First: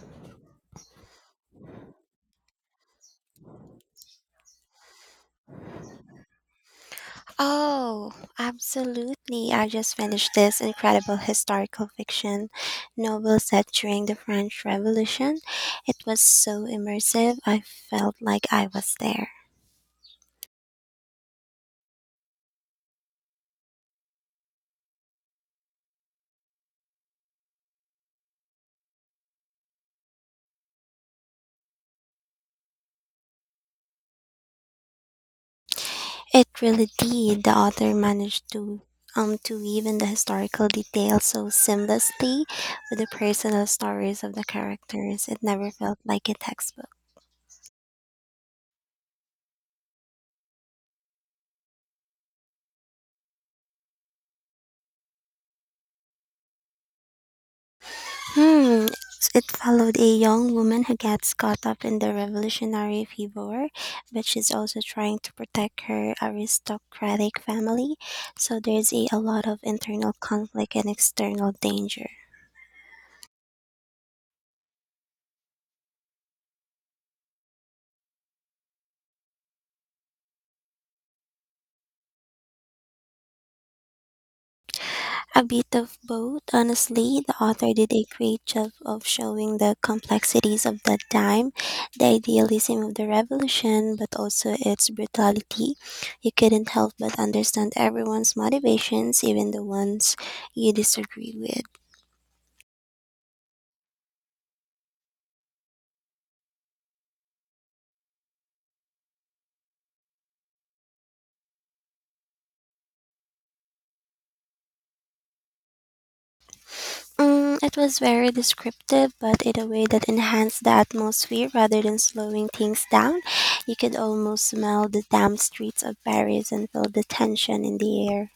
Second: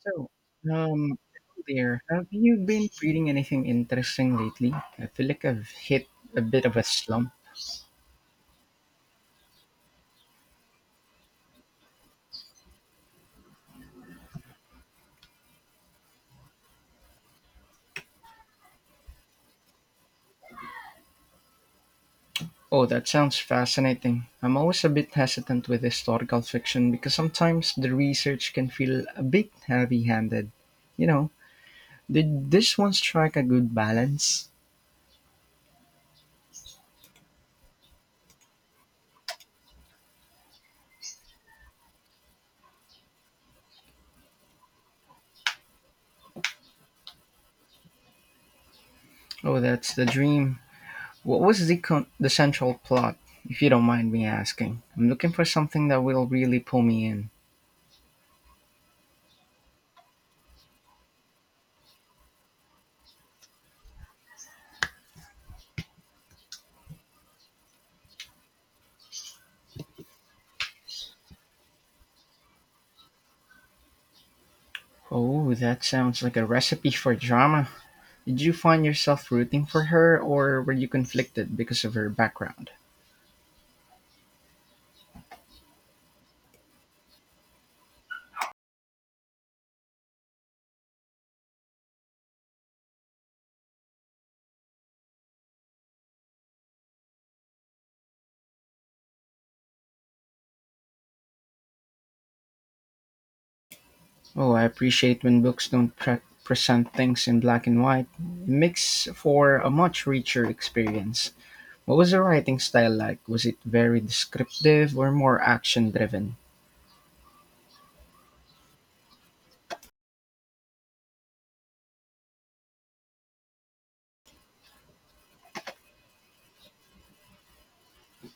So, um, there. Have you been reading anything interesting lately? I feel like I've hit a bit of a slump. Oh, absolutely. I just finished this incredible historical fiction novel set during the French Revolution. It was so immersive, I felt like I was there. Oh, that sounds fascinating. I'm always a bit hesitant with historical fiction because sometimes the research can feel a bit heavy handed. You know, did this one strike a good balance? It really did. The author managed to weave in the historical details so seamlessly with the personal stories of the characters. It never felt like a textbook. Oh, that's the dream. What was the central plot, if you don't mind me asking? I'm looking for something that will really pull me in. Hmm. It followed a young woman who gets caught up in the revolutionary fever, but she's also trying to protect her aristocratic family. So there's a lot of internal conflict and external danger. Oh, that sounds like a recipe for drama. Did you find yourself rooting for her, or were you conflicted because of her background? A bit of both. Honestly, the author did a great job of showing the complexities of that time, the idealism of the revolution, but also its brutality. You couldn't help but understand everyone's motivations, even the ones you disagree with. Oh, I appreciate when books don't present things in black and white. It makes for a much richer experience. What was the writing style like? Was it very descriptive or more action driven? Mm, it was very descriptive, but in a way that enhanced the atmosphere rather than slowing things down. You could almost smell the damp streets of Paris and feel the tension in the air.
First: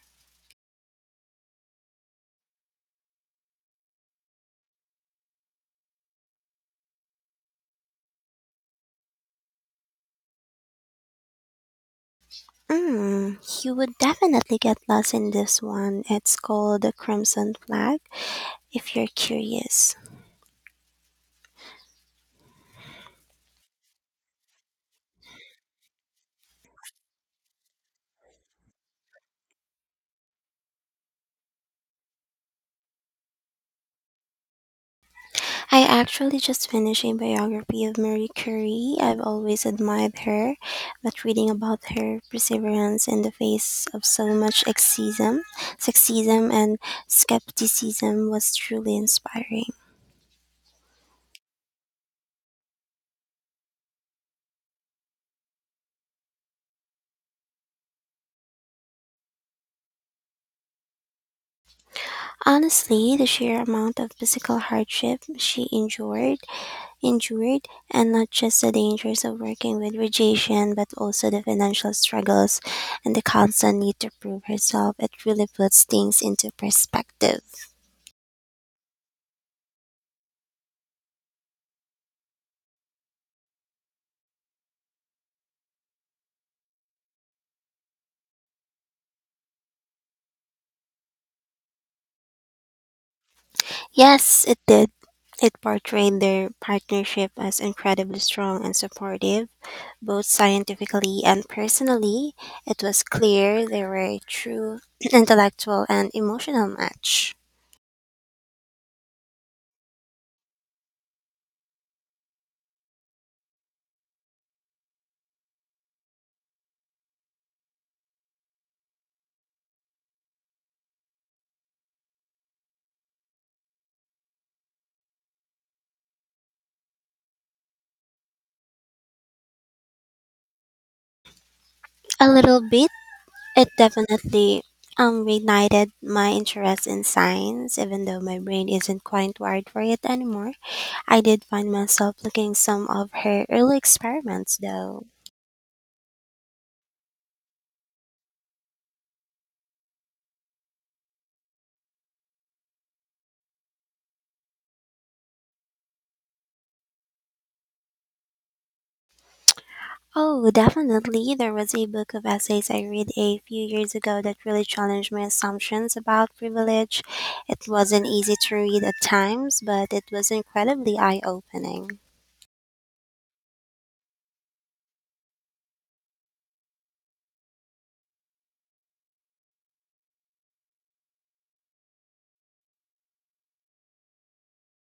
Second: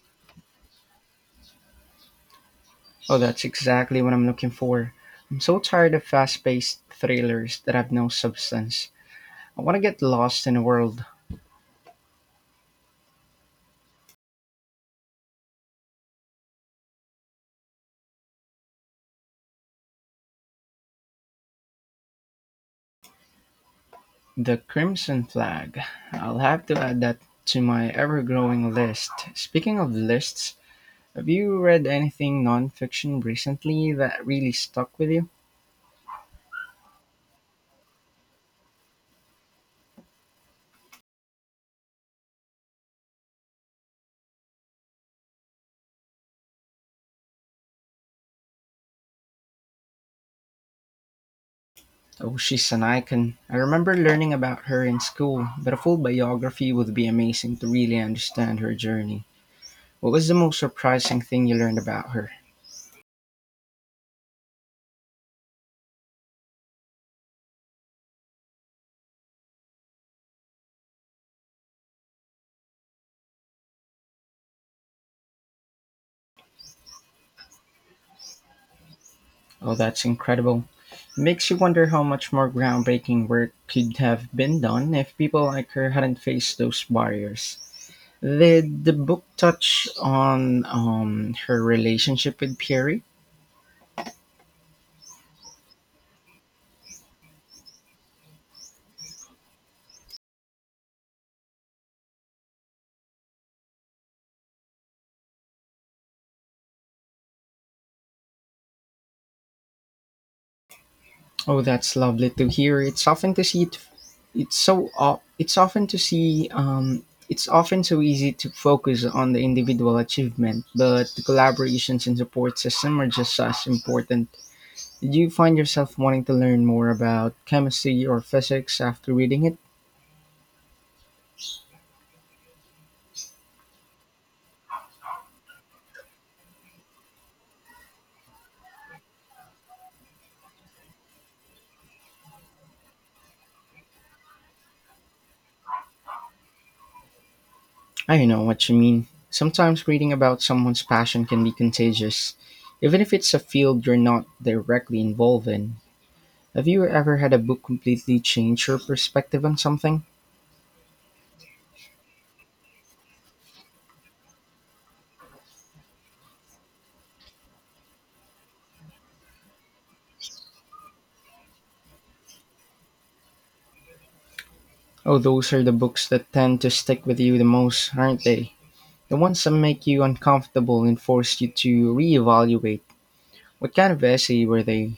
Oh, that's exactly what I'm looking for. I'm so tired of fast paced thrillers that have no substance. I want to get lost in a world. Mm, you would definitely get lost in this one. It's called The Crimson Flag, if you're curious. The crimson flag. I'll have to add that to my ever-growing list. Speaking of lists, have you read anything non-fiction recently that really stuck with you? I actually just finished a biography of Marie Curie. I've always admired her, but reading about her perseverance in the face of so much sexism and skepticism was truly inspiring. Oh, she's an icon. I remember learning about her in school, but a full biography would be amazing to really understand her journey. What was the most surprising thing you learned about her? Honestly, the sheer amount of physical hardship she endured, and not just the dangers of working with rejection, but also the financial struggles and the constant need to prove herself. It really puts things into perspective. Oh, that's incredible. It makes you wonder how much more groundbreaking work could have been done if people like her hadn't faced those barriers. Did the book touch on her relationship with Pierre? Yes, it did. It portrayed their partnership as incredibly strong and supportive, both scientifically and personally. It was clear they were a true intellectual and emotional match. Oh, that's lovely to hear. It's often to see it. It's so. O- It's often to see. It's often so easy to focus on the individual achievement, but the collaborations and support system are just as important. Did you find yourself wanting to learn more about chemistry or physics after reading it? A little bit. It definitely reignited my interest in science, even though my brain isn't quite wired for it anymore. I did find myself looking some of her early experiments, though. I know what you mean. Sometimes reading about someone's passion can be contagious, even if it's a field you're not directly involved in. Have you ever had a book completely change your perspective on something? Oh, definitely. There was a book of essays I read a few years ago that really challenged my assumptions about privilege. It wasn't easy to read at times, but it was incredibly eye opening. Oh, those are the books that tend to stick with you the most, aren't they? The ones that make you uncomfortable and force you to reevaluate. What kind of essay were they?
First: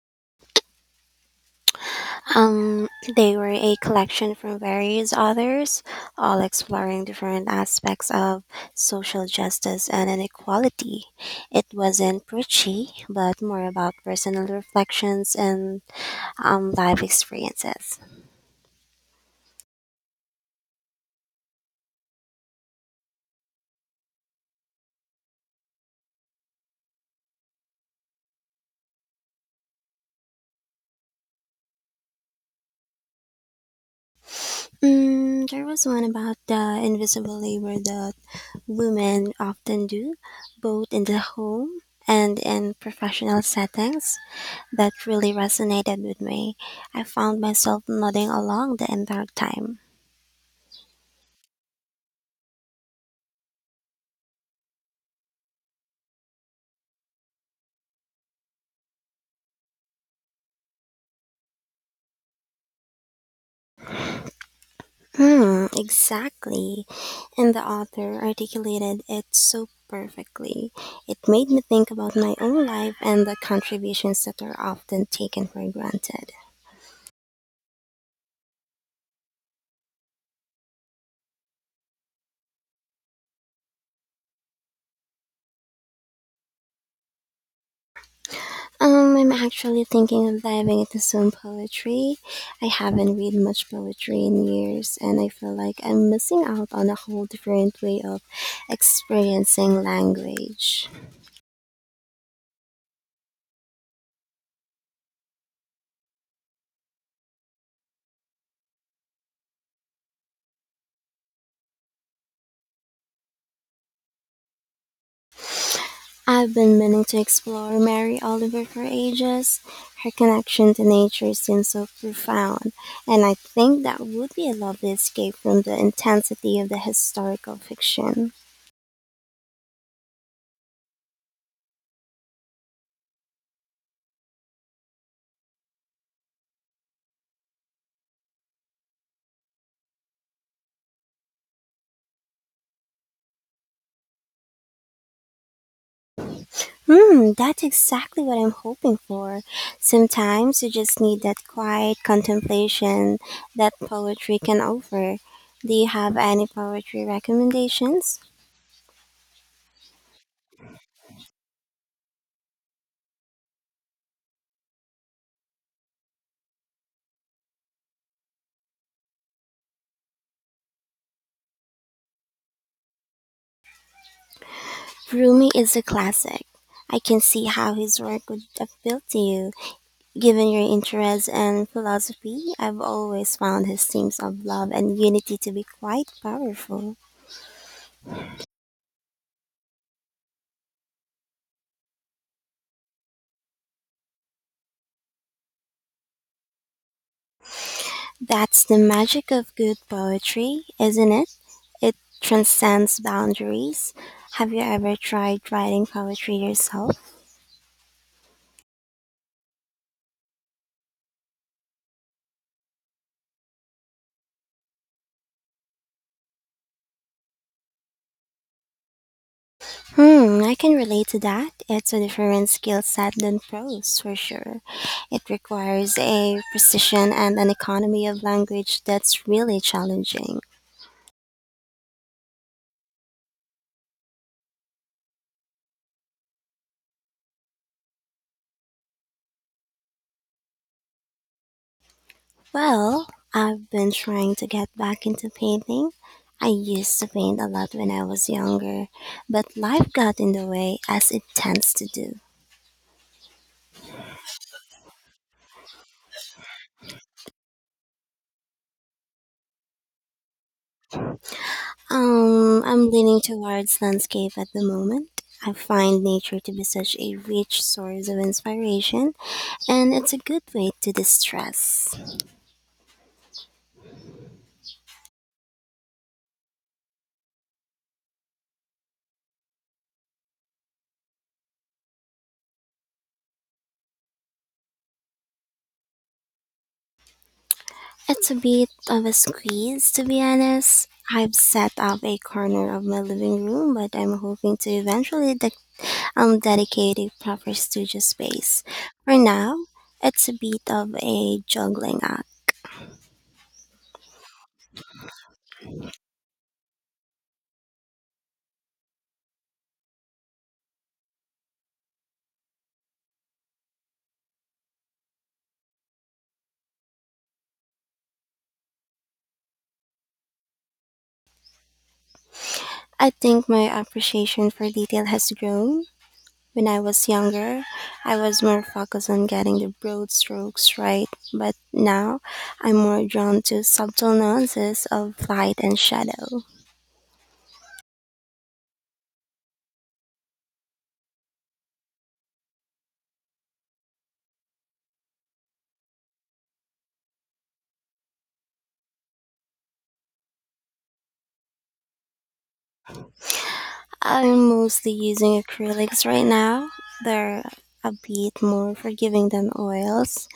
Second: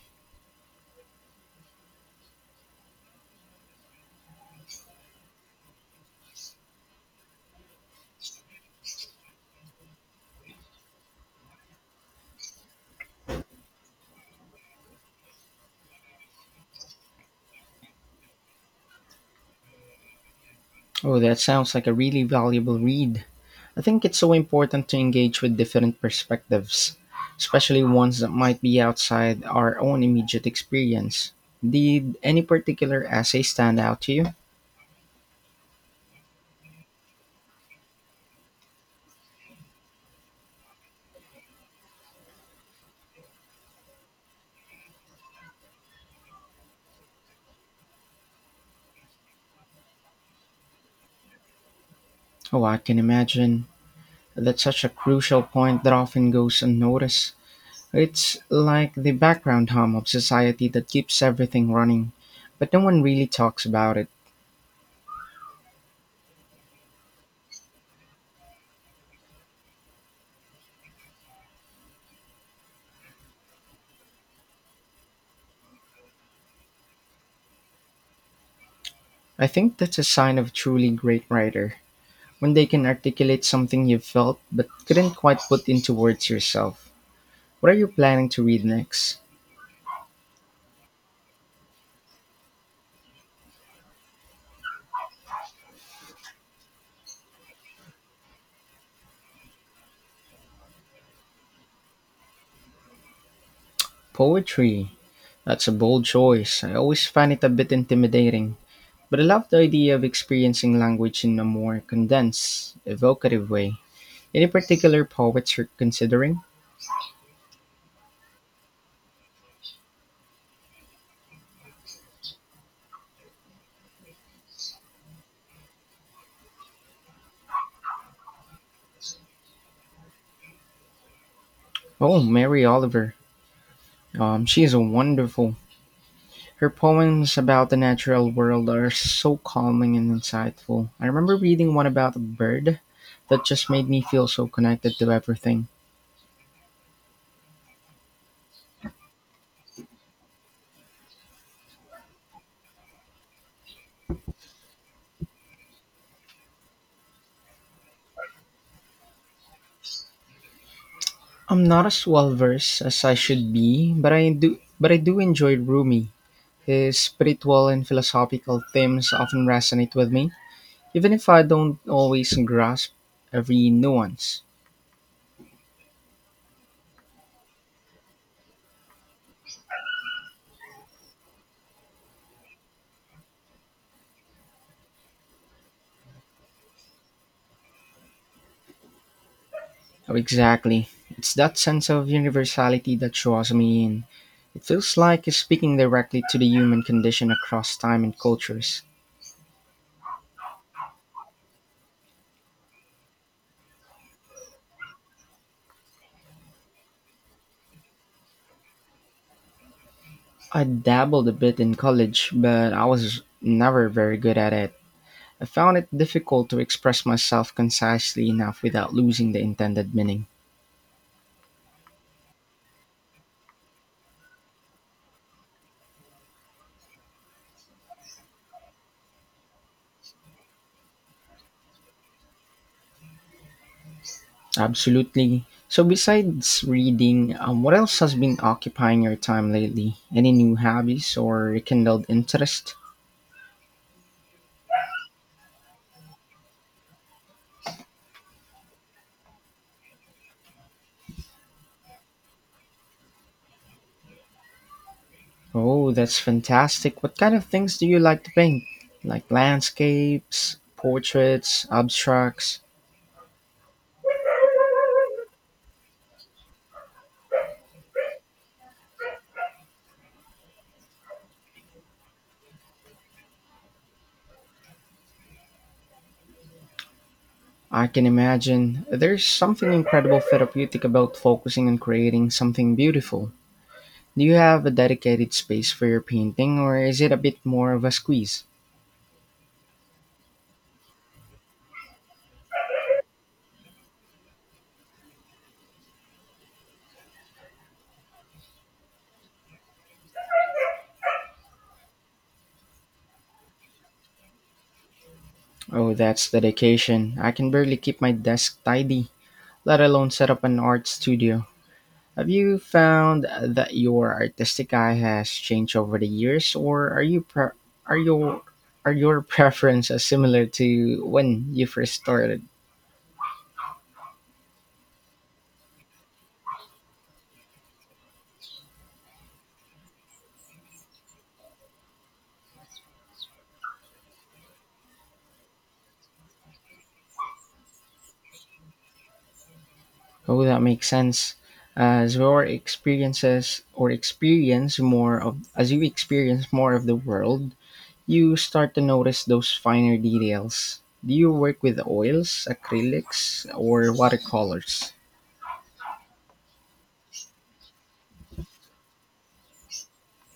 Um, they were a collection from various authors, all exploring different aspects of social justice and inequality. It wasn't preachy, but more about personal reflections and life experiences. Oh, that sounds like a really valuable read. I think it's so important to engage with different perspectives, especially ones that might be outside our own immediate experience. Did any particular essay stand out to you? Mm, there was one about the invisible labor that women often do, both in the home and in professional settings. That really resonated with me. I found myself nodding along the entire time. Oh, I can imagine. That's such a crucial point that often goes unnoticed. It's like the background hum of society that keeps everything running, but no one really talks about it. Hmm, exactly. And the author articulated it so perfectly. It made me think about my own life and the contributions that are often taken for granted. I think that's a sign of a truly great writer, when they can articulate something you felt but couldn't quite put into words yourself. What are you planning to read next? I'm actually thinking of diving into some poetry. I haven't read much poetry in years, and I feel like I'm missing out on a whole different way of experiencing language. Poetry. That's a bold choice. I always find it a bit intimidating, but I love the idea of experiencing language in a more condensed, evocative way. Any particular poets you're considering? I've been meaning to explore Mary Oliver for ages. Her connection to nature seems so profound, and I think that would be a lovely escape from the intensity of the historical fiction. Oh, Mary Oliver. She is wonderful. Her poems about the natural world are so calming and insightful. I remember reading one about a bird that just made me feel so connected to everything. Hmm, that's exactly what I'm hoping for. Sometimes you just need that quiet contemplation that poetry can offer. Do you have any poetry recommendations? I'm not as well versed as I should be, but I do enjoy Rumi. His spiritual and philosophical themes often resonate with me, even if I don't always grasp every nuance. Rumi is a classic. I can see how his work would appeal to you. Given your interests and philosophy, I've always found his themes of love and unity to be quite powerful. Oh, exactly. It's that sense of universality that draws me in. It feels like he's speaking directly to the human condition across time and That's the cultures. magic of good poetry, isn't it? It transcends boundaries. Have you ever tried writing poetry yourself? I dabbled a bit in college, but I was never very good at it. I found it difficult to express myself concisely enough without losing the intended meaning. Hmm, I can relate to that. It's a different skill set than prose, for sure. It requires a precision and an economy of language that's really challenging. Absolutely. So, besides reading, what else has been occupying your time lately? Any new hobbies or rekindled interest? Well, I've been trying to get back into painting. I used to paint a lot when I was younger, but life got in the way as it tends to do. Oh, that's fantastic. What kind of things do you like to paint? Like landscapes, portraits, abstracts? I'm leaning towards landscape at the moment. I find nature to be such a rich source of inspiration, and it's a good way to distress. I can imagine. There's something incredible therapeutic about focusing on creating something beautiful. Do you have a dedicated space for your painting, or is it a bit more of a It's a squeeze? bit of a squeeze, to be honest. I've set up a corner of my living room, but I'm hoping to eventually I'm dedicating proper studio space. For now, it's a bit of a juggling act. Oh, that's dedication. I can barely keep my desk tidy, let alone set up an art studio. Have you found that your artistic eye has changed over the years, or are your are your preferences similar to when you first started? I think my appreciation for detail has grown. When I was younger, I was more focused on getting the broad strokes right, but now I'm more drawn to subtle nuances of light and shadow. Oh, that makes sense. As you experience more of the world, you start to notice those finer details. Do you work with oils, acrylics, or I'm watercolors? mostly using acrylics right now. They're a bit more forgiving than oils,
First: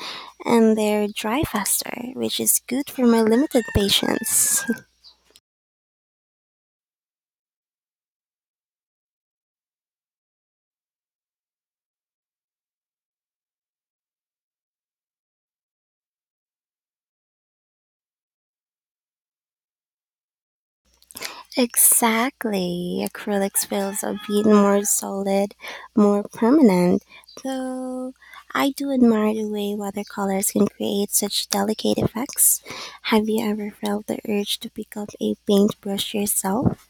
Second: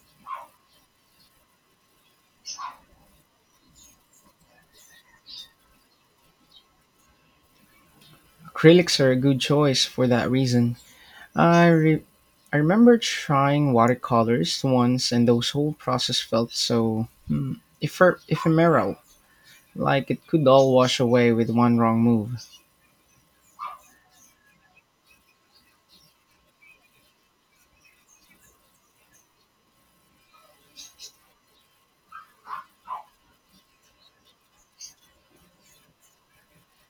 and they're dry faster, which is good for my limited patience. Acrylics are a good choice for that reason. I, re- I remember trying watercolors once, and those whole process felt so ephemeral, like it could all wash away with one wrong move. Exactly. Acrylics feels a bit more solid, more permanent, though I do admire the way watercolors can create such delicate effects. Have you ever felt the urge to pick up a paintbrush yourself?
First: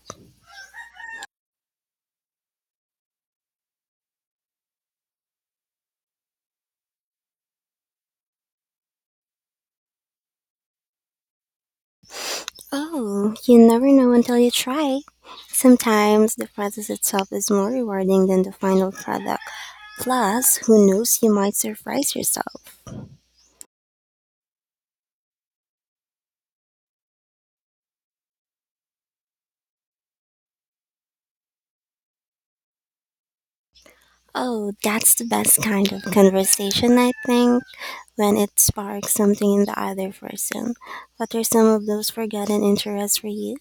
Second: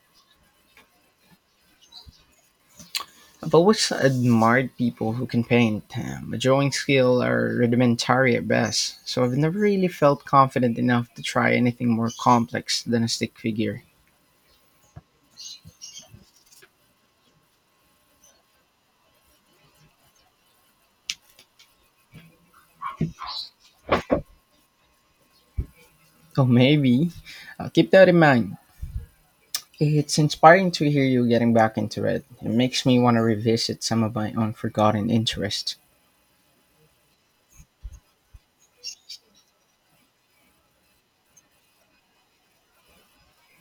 I've always admired people who can paint. My drawing skills are rudimentary at best, so I've never really felt confident enough to try anything more complex than a Oh, stick you figure. never know until you try. Sometimes the process itself is more rewarding than the final product. Plus, who knows, you might surprise yourself. So maybe I'll keep that in mind. It's inspiring to hear you getting back into it. It makes me want to revisit some of my own Oh, forgotten that's the best interests. kind of conversation, I think, when it sparks something in the other person. What are some of those forgotten interests for you?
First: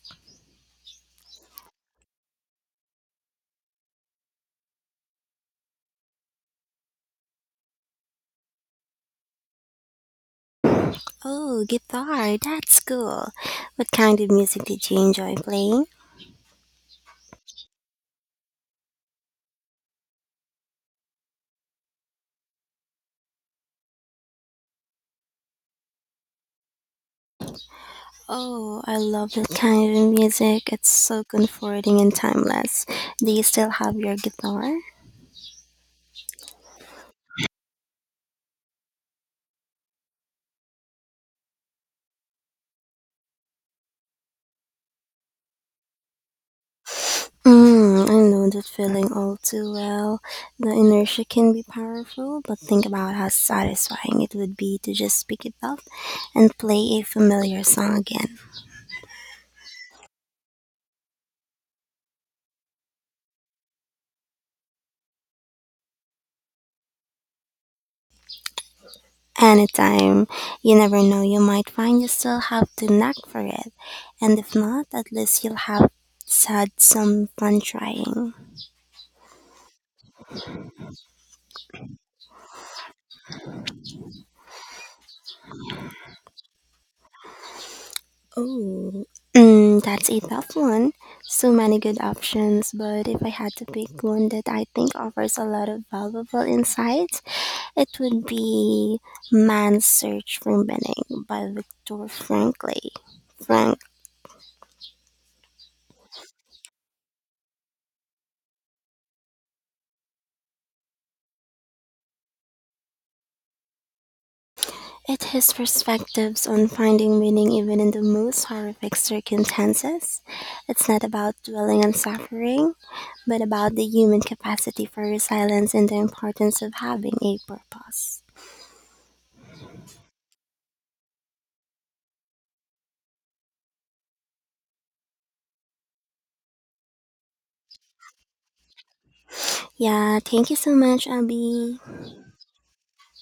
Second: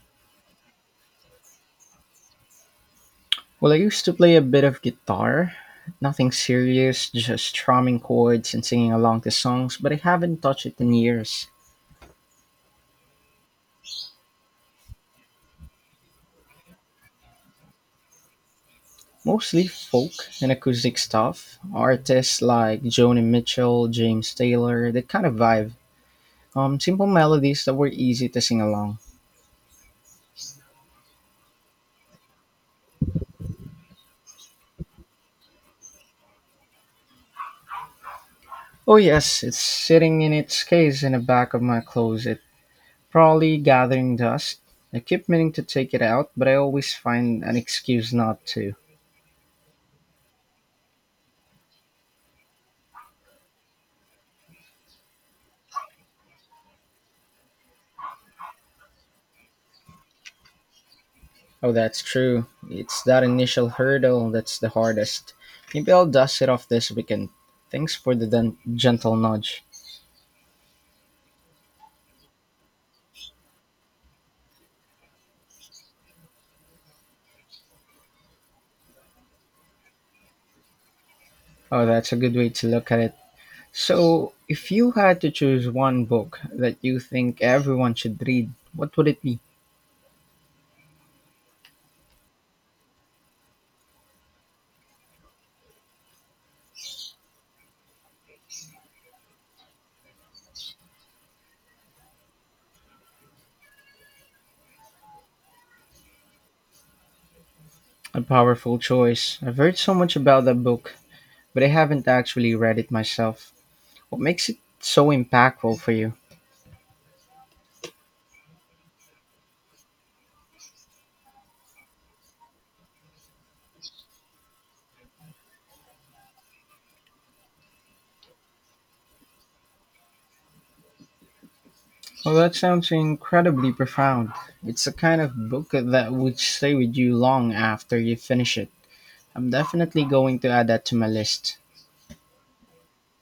Well, I used to play a bit of guitar. Nothing serious, just strumming chords and singing along to songs, but I haven't touched it in years. Oh, guitar, that's cool. What kind of music did you enjoy playing? Mostly folk and acoustic stuff. Artists like Joni Mitchell, James Taylor, that kind of vibe. Simple melodies that were easy to sing Oh, I along. love that kind of music. It's so comforting and timeless. Do you still have your guitar? Oh yes, it's sitting in its case in the back of my closet, probably gathering dust. I keep meaning to take it out, but I always find an Mm, excuse I not know that to. feeling all too well. The inertia can be powerful, but think about how satisfying it would be to just pick it up and play a familiar song again. Oh, that's true. It's that initial hurdle that's the hardest. Maybe I'll dust it off this weekend. Thanks for the gentle nudge. Anytime. You never know, you might find you still have the knack for it. And if not, at least you'll have had some fun trying. Oh, that's a good way to look at it. So, if you had to choose one book that you think everyone should read, what Oh, would it be? mm, that's a tough one. So many good options, but if I had to pick one that I think offers a lot of valuable insights, it would be Man's Search for Meaning by Viktor Frankl. Frank. A powerful choice. I've heard so much about that book, but I haven't actually read it myself. What makes it so It his impactful for you? perspectives on finding meaning even in the most horrific circumstances. It's not about dwelling on suffering, but about the human capacity for resilience and the importance of having a purpose. Well, that sounds incredibly profound. It's the kind of book that would stay with you long after you finish it. I'm definitely Yeah, going to thank you add so that to my much, list. Abby.